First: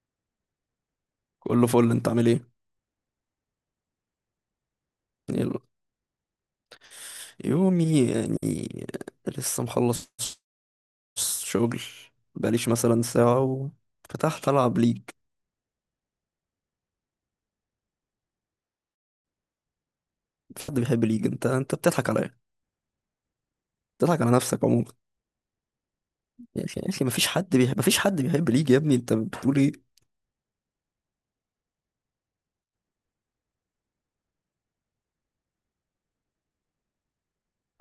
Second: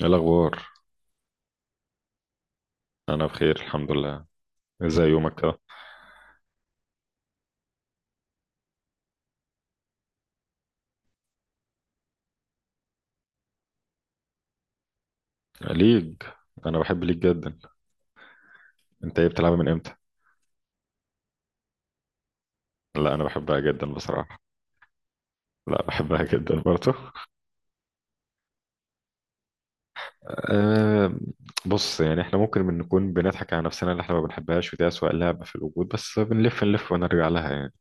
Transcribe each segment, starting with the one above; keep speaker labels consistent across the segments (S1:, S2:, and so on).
S1: ايه الاخبار؟
S2: كله فل. انت عامل ايه؟
S1: انا بخير الحمد لله. ازاي يومك كده؟
S2: يلا. يومي يعني لسه مخلص شغل. بقاليش مثلا ساعة وفتحت ألعب ليج.
S1: ليج. انا بحب ليج جدا. انت ايه بتلعبها من امتى؟
S2: مفيش حد بيحب ليج. انت بتضحك عليا.
S1: لا، انا بحبها جدا
S2: بتضحك على
S1: بصراحه.
S2: نفسك عموما.
S1: لا، بحبها جدا
S2: يا اخي يا
S1: برضه.
S2: اخي، مفيش حد بيحب، مفيش حد بيحب ليج. يا ابني انت بتقول ايه؟
S1: أه. بص، يعني احنا ممكن من نكون بنضحك على نفسنا اللي احنا ما بنحبهاش، ودي اسوأ لعبه في الوجود، بس بنلف نلف ونرجع لها يعني.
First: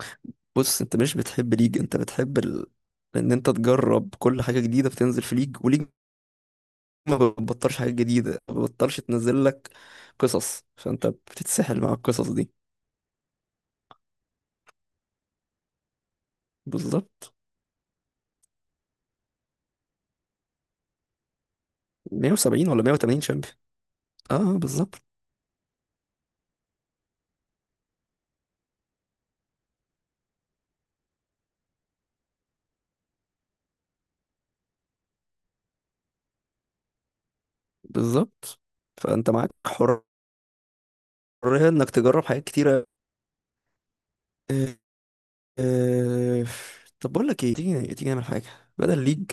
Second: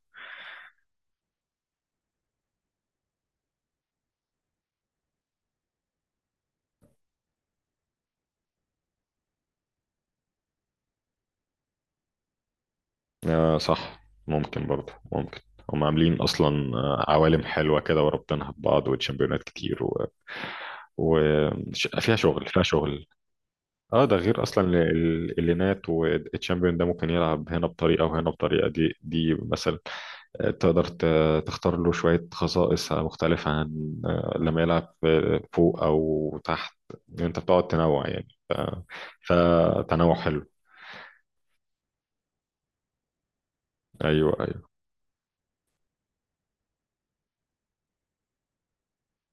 S2: بص، انت مش بتحب ليج، انت بتحب ان انت تجرب كل حاجة جديدة بتنزل في ليج. وليج ما بتبطلش حاجة جديدة، ما بتبطلش تنزل لك قصص، فانت بتتسحل مع القصص دي.
S1: أه صح، ممكن برضه، ممكن. هم عاملين اصلا.
S2: بالظبط.
S1: عوالم حلوه كده وربطينها ببعض وتشامبيونات كتير وفيها فيها شغل فيها
S2: 170 ولا
S1: شغل.
S2: 180 شامبيون.
S1: اه، ده غير
S2: اه
S1: اصلا
S2: بالظبط.
S1: اللينات والتشامبيون، ده ممكن يلعب هنا بطريقه وهنا بطريقه دي مثلا. تقدر تختار له شويه خصائص مختلفه عن لما يلعب فوق او تحت. انت بتقعد تنوع يعني.
S2: بالظبط، فانت معاك حرية
S1: فتنوع حلو.
S2: انك تجرب حاجات كتيرة.
S1: ايوه، ايوه.
S2: آه، آه، طب بقول لك ايه، تيجي تيجي نعمل حاجة بدل ليج.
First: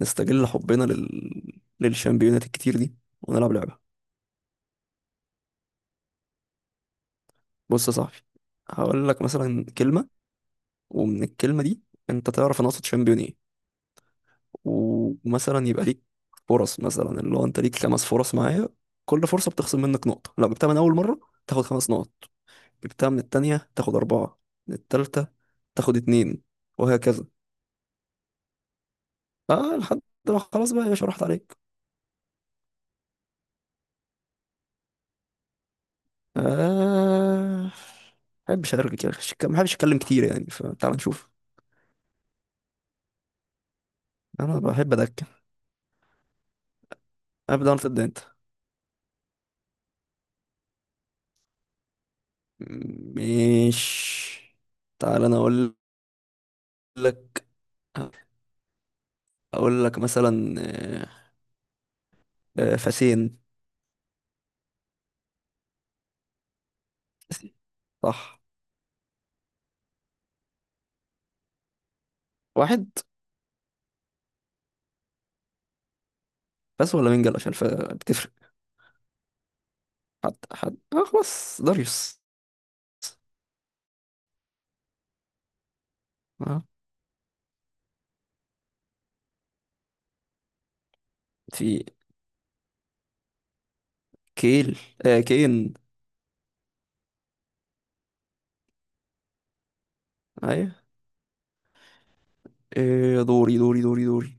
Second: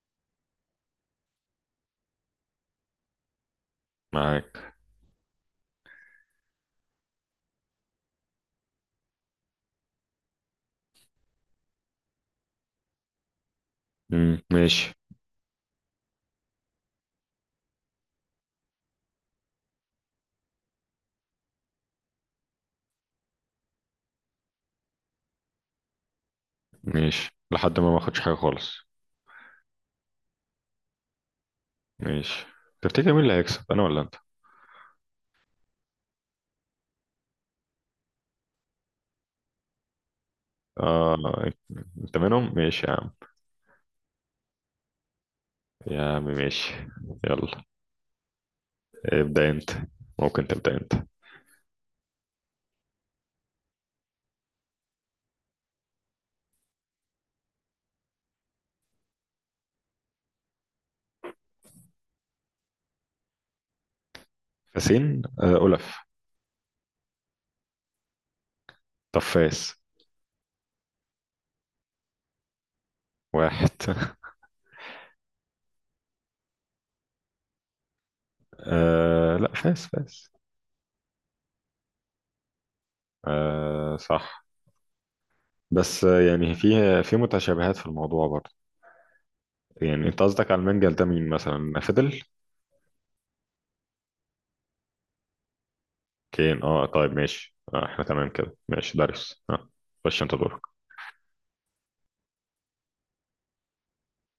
S2: نستغل حبنا للشامبيونات الكتير دي ونلعب لعبة.
S1: معاك.
S2: بص يا صاحبي، هقول لك مثلا كلمة، ومن الكلمة دي انت تعرف انا اقصد شامبيون ايه.
S1: مم، ماشي.
S2: ومثلا يبقى ليك فرص، مثلا اللي هو انت ليك خمس فرص معايا. كل فرصة بتخصم منك نقطة. لو جبتها من اول مرة تاخد خمس نقط، جبتها من التانية تاخد أربعة، من التالتة تاخد اتنين، وهكذا.
S1: ماشي لحد ما ما اخدش حاجه خالص.
S2: اه، لحد ما خلاص بقى يا باشا، راحت عليك.
S1: ماشي. تفتكر مين اللي هيكسب، انا ولا انت؟
S2: آه بحبش أرجع، ما بحبش أتكلم كتير يعني، فتعال نشوف.
S1: اه، انت منهم. ماشي يا عم.
S2: أنا بحب أدكن.
S1: يا عم ماشي. يلا.
S2: أبدأ ولا تبدأ أنت؟
S1: ابدأ أنت. ممكن تبدأ أنت.
S2: مش، تعال أنا أقول لك. أقول لك مثلا فاسين.
S1: فاسين، أولف.
S2: صح.
S1: طب فاس.
S2: واحد.
S1: واحد.
S2: بس، ولا منجل عشان بتفرق.
S1: لا، فاس فاس.
S2: حد آه خلاص، داريوس.
S1: آه صح. بس يعني
S2: آه.
S1: في. في متشابهات في الموضوع برضه. يعني انت قصدك على المنجل ده مين مثلا،
S2: في
S1: فضل؟
S2: كيل، آه كين.
S1: كين. اه طيب ماشي، احنا تمام كده، ماشي، داريوس، اه. خش انت دورك.
S2: ايوه. إيه، دوري.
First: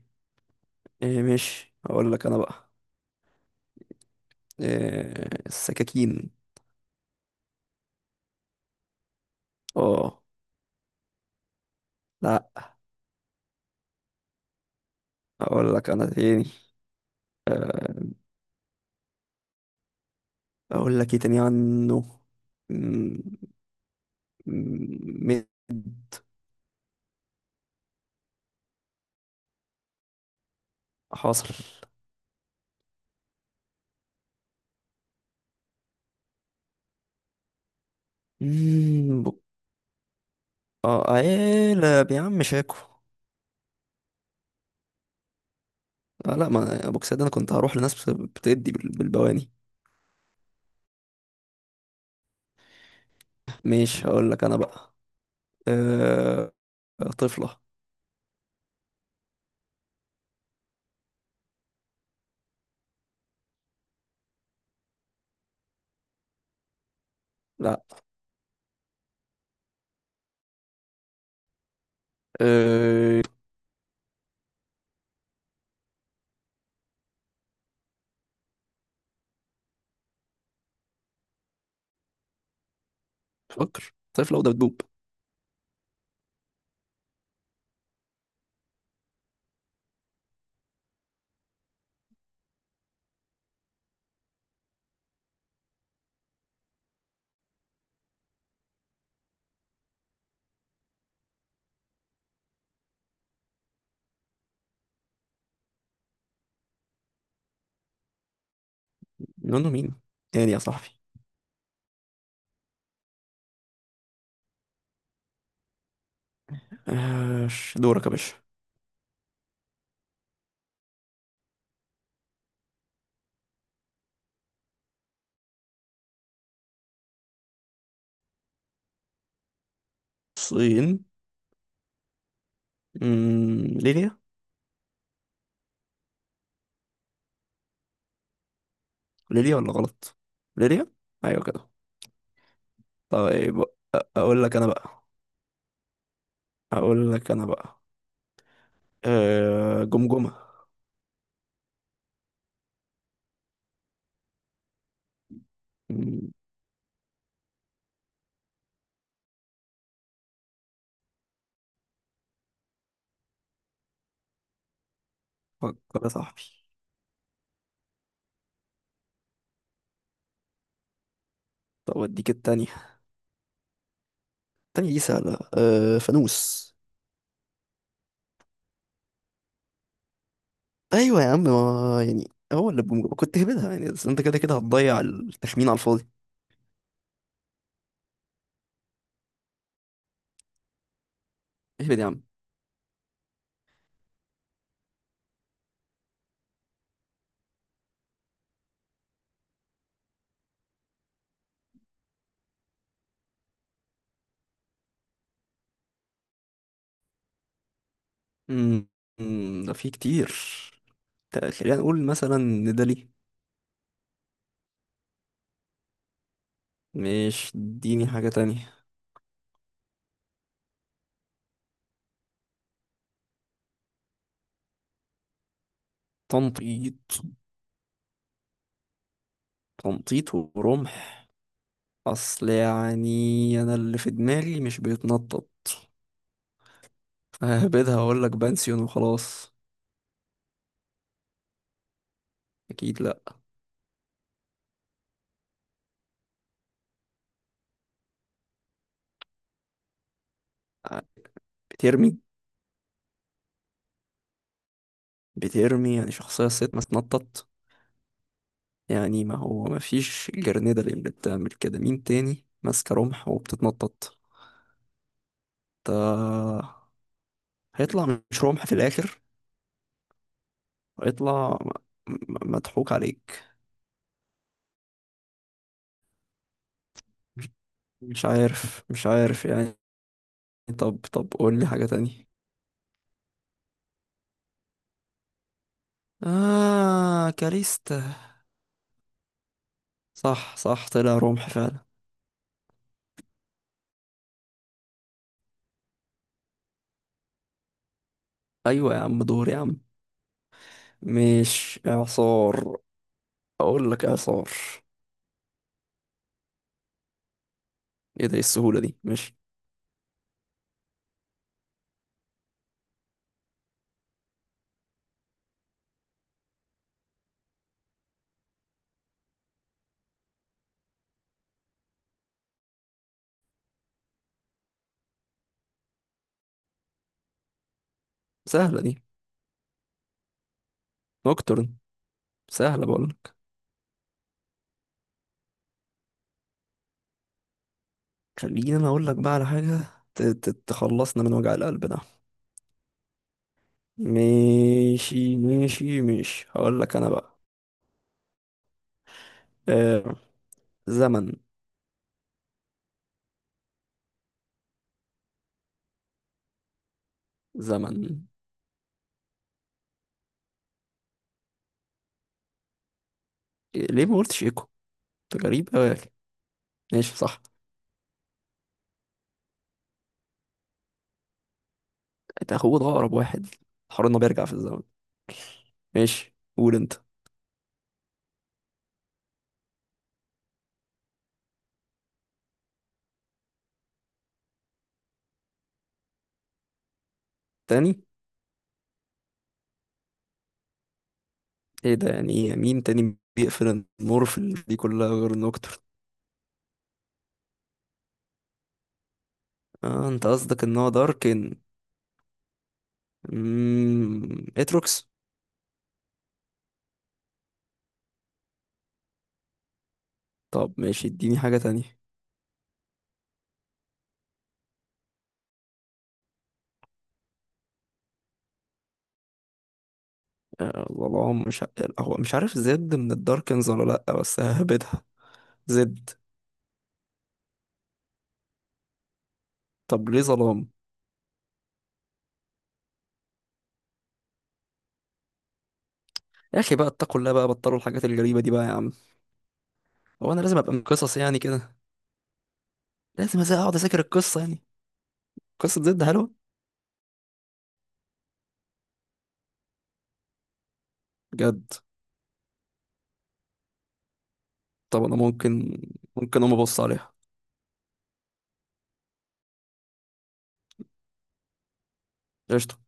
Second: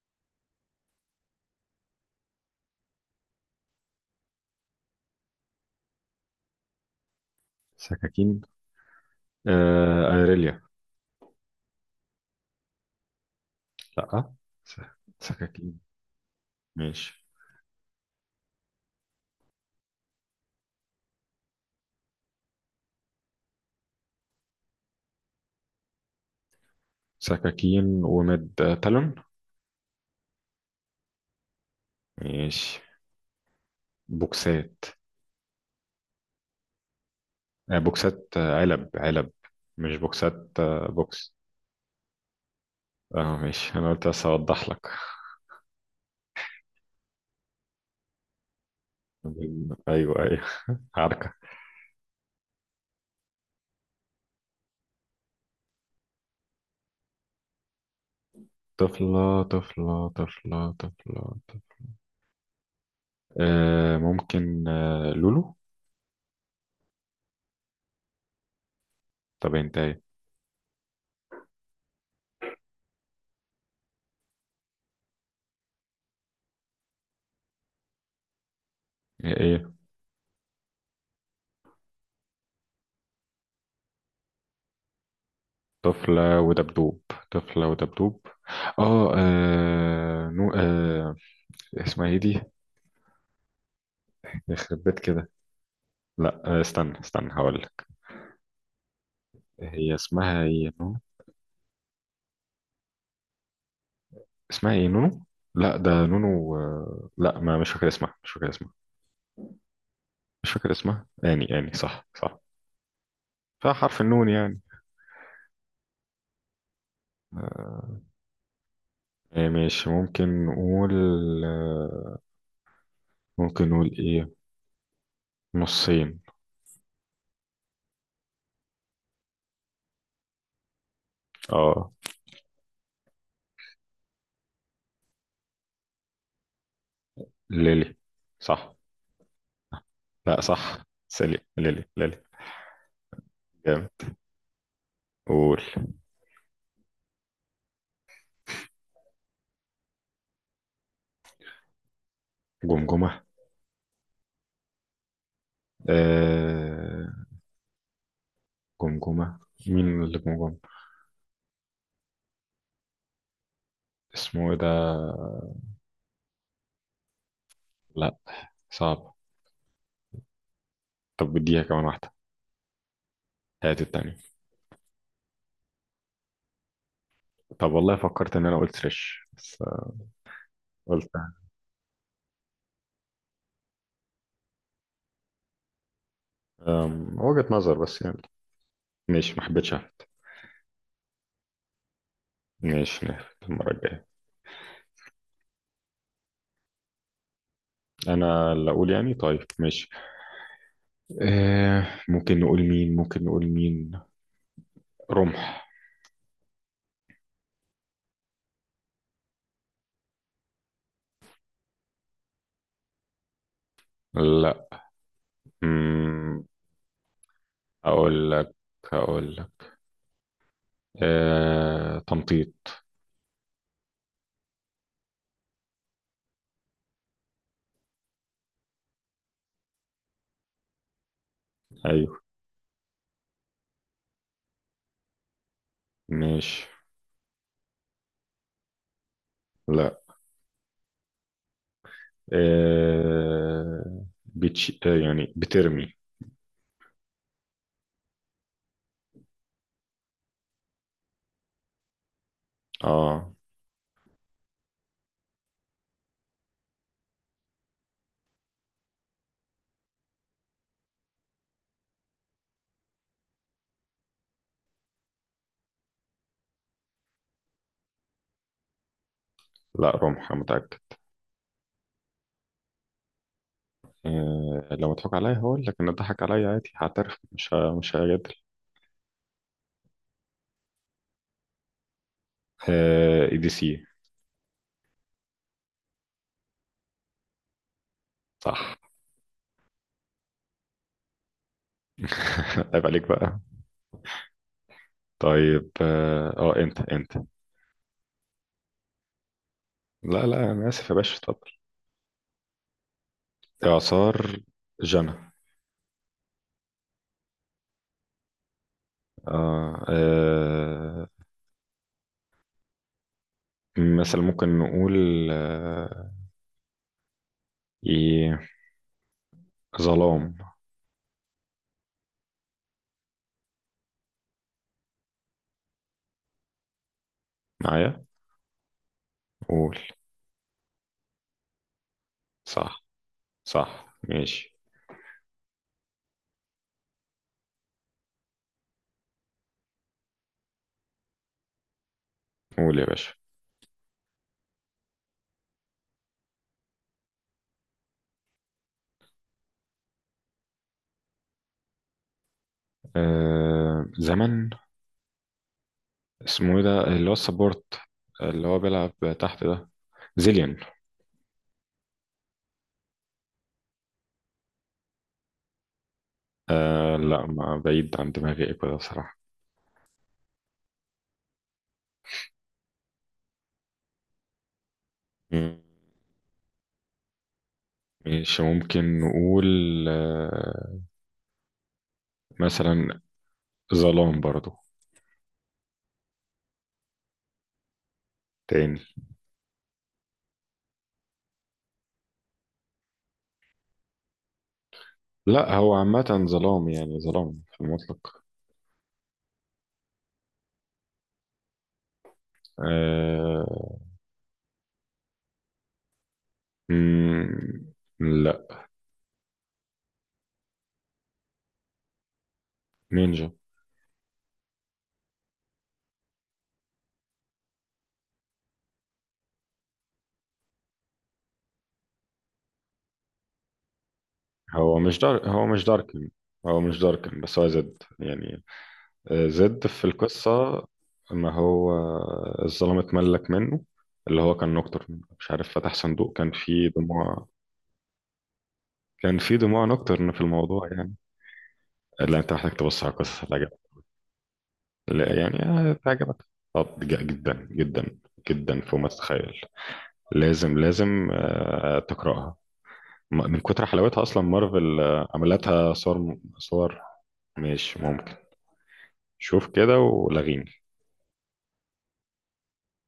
S2: إيه ماشي، اقول لك انا بقى. إيه، السكاكين.
S1: سكاكين.
S2: اه
S1: ايريليا.
S2: لا.
S1: لا. س-
S2: اقول
S1: سكاكين.
S2: لك انا تاني.
S1: ماشي.
S2: آه، اقول لك ايه تاني عنه. م- م-
S1: سكاكين، ومد تالون.
S2: حاصل.
S1: ماشي. بوكسات. بوكسات، علب،
S2: مم،
S1: علب.
S2: بو-
S1: مش بوكسات،
S2: اه
S1: بوكس.
S2: عيلة يا عم، شاكو.
S1: اه ماشي، انا قلت بس اوضح لك.
S2: آه لا، ما ابو ده انا كنت هروح لناس بتدي بالبواني.
S1: ايوه، ايوه، عركة.
S2: ماشي، هقول لك انا بقى. أه... طفلة.
S1: طفلة، طفلة، طفلة، طفلة، طفلة. ممكن، لولو.
S2: لا.
S1: طب انت ايه؟
S2: أه...
S1: ايه؟
S2: فكر، طفلة وده بتدوب.
S1: طفلة ودبدوب. طفلة ودبدوب. اه. نو. آه. اسمها ايه دي؟ يخرب بيت كده. لا، استنى استنى، هقول لك. هي اسمها ايه؟ اسمها ايه، نونو؟ لا، ده نونو، لا، ما، مش فاكر اسمها، مش فاكر اسمها.
S2: نونو مين
S1: مش
S2: تاني يا
S1: فاكر
S2: صاحبي؟
S1: اسمها يعني، صح صح. فحرف النون يعني.
S2: آه.
S1: آه،
S2: دورك يا باشا.
S1: ماشي ممكن نقول. آه، ممكن نقول ايه؟ نصين.
S2: الصين.
S1: اه.
S2: ليبيا.
S1: ليلي. صح.
S2: ليبيا ولا غلط؟
S1: لا صح،
S2: ليبيا.
S1: سلي،
S2: ايوه كده.
S1: ليلي ليلي.
S2: طيب
S1: جامد.
S2: اقول لك انا بقى.
S1: قول.
S2: اقول لك انا بقى آه، جمجمة.
S1: جمجمة.
S2: مم،
S1: آه. جمجمة. مين اللي جمجمة؟ اسمه ايه ده؟
S2: فكر يا صاحبي.
S1: لا. صعب. طب بديها كمان
S2: طب
S1: واحدة.
S2: اديك التانية.
S1: هات التانية.
S2: التانية دي سهلة، آه، فانوس.
S1: طب والله، فكرت ان انا قلت رش بس. قلت.
S2: ايوه يا عم، ما يعني هو اللي بجمجمة كنت هبدها يعني، بس انت كده كده هتضيع التخمين على الفاضي.
S1: وجهة نظر بس يعني. ماشي، ما حبيتش احمد.
S2: اهبد يا عم.
S1: ماشي، نعرف المرة الجاية. انا اللي اقول يعني، طيب، ماشي. ممكن نقول مين، ممكن نقول مين. رمح.
S2: مم، ده في كتير. خلينا نقول مثلا ندالي.
S1: لا. مم،
S2: مش، اديني حاجة
S1: اقول لك
S2: تانية.
S1: اقول لك، تمطيط.
S2: تنطيط. تنطيط ورمح.
S1: ايوه.
S2: أصل يعني أنا اللي في دماغي مش بيتنطط.
S1: ماشي.
S2: ههبدها وأقولك بنسيون وخلاص.
S1: لا،
S2: أكيد لأ.
S1: آه بتش... آه يعني بترمي.
S2: بترمي.
S1: اه.
S2: بترمي يعني شخصية، ست ما تنطط. يعني ما هو ما فيش جرنيدة اللي بتعمل كده. مين تاني ماسكة رمح وبتتنطط؟ ده هيطلع مش رمح في الآخر.
S1: لا رمح، أنا متأكد.
S2: هيطلع مضحوك عليك.
S1: لو مضحك عليا هقول لك ان ضحك عليا، عادي، هعترف، مش
S2: مش
S1: هجادل.
S2: عارف، مش عارف يعني. طب طب قول لي حاجة تانية.
S1: ADC.
S2: آه، كاريستا.
S1: صح.
S2: صح صح، طلع رمح فعلا.
S1: عيب عليك بقى. طيب اه، انت.
S2: أيوة يا عم، دور يا عم.
S1: لا، لا، انا اسف يا باشا، اتفضل.
S2: مش إعصار. أقول لك
S1: اعصار.
S2: إعصار.
S1: جنى.
S2: إيه ده، إيه السهولة دي؟ مش
S1: آه. آه. مثلا ممكن نقول. آه. ايه. ظلام. معايا.
S2: سهلة دي.
S1: قول.
S2: نوكتورن.
S1: صح
S2: سهلة بقول لك.
S1: صح، ماشي.
S2: خليني أنا أقول لك بقى على حاجة تخلصنا من وجع القلب ده.
S1: قول يا باشا.
S2: ماشي ماشي ماشي، هقول لك أنا بقى آه، زمن.
S1: آه. زمن. اسمه ايه ده، اللي هو السبورت،
S2: زمن.
S1: اللي هو بيلعب تحت ده. زيليان.
S2: إيه، ليه ما قلتش إيكو؟ أنت غريب أوي يا أخي.
S1: آه.
S2: ماشي
S1: لا،
S2: صح.
S1: ما بعيد عن دماغي ايه كده بصراحة.
S2: انت اخوه، ده اقرب واحد. حوار انه بيرجع في الزمن.
S1: مم.
S2: ماشي، قول انت.
S1: ماشي، ممكن نقول، آه، مثلا ظلام برضو.
S2: تاني.
S1: تاني.
S2: ايه ده، يعني ايه يعني؟ مين تاني بيقفل النور في دي كلها غير
S1: لا، هو
S2: نوكتر؟
S1: عامة ظلام يعني، ظلام في المطلق.
S2: اه، انت قصدك ان هو داركن.
S1: آه...
S2: اتروكس.
S1: مم... لا.
S2: طب ماشي، اديني حاجة تانية.
S1: نينجا.
S2: آه والله، مش هو مش عارف زد من الداركنز ولا لأ، بس ههبدها.
S1: هو مش
S2: زد.
S1: داركن. هو مش داركن بس هو زد يعني. زد في
S2: طب ليه
S1: القصة.
S2: ظلام؟
S1: ما هو الظلام اتملك منه، اللي هو كان نوكتورن مش عارف فتح صندوق كان
S2: يا
S1: فيه
S2: اخي بقى اتقوا
S1: دموع.
S2: الله بقى، بطلوا الحاجات الغريبة دي بقى يا عم.
S1: كان فيه دموع نوكتورن في
S2: هو انا لازم
S1: الموضوع
S2: ابقى من
S1: يعني.
S2: قصص يعني كده؟
S1: لا، انت محتاج تبص على القصة،
S2: لازم
S1: لا.
S2: اقعد اذاكر القصة يعني؟
S1: لا يعني. آه،
S2: قصة زد
S1: تعجبك.
S2: حلوة
S1: طب جدا جدا. جدا فوق ما تتخيل. لازم لازم،
S2: بجد؟
S1: تقرأها. من كتر حلاوتها أصلا، مارفل
S2: طب انا
S1: عملتها
S2: ممكن،
S1: صور
S2: ممكن اقوم ابص
S1: صور.
S2: عليها.
S1: ماشي، ممكن. شوف كده ولغيني.
S2: قشطة.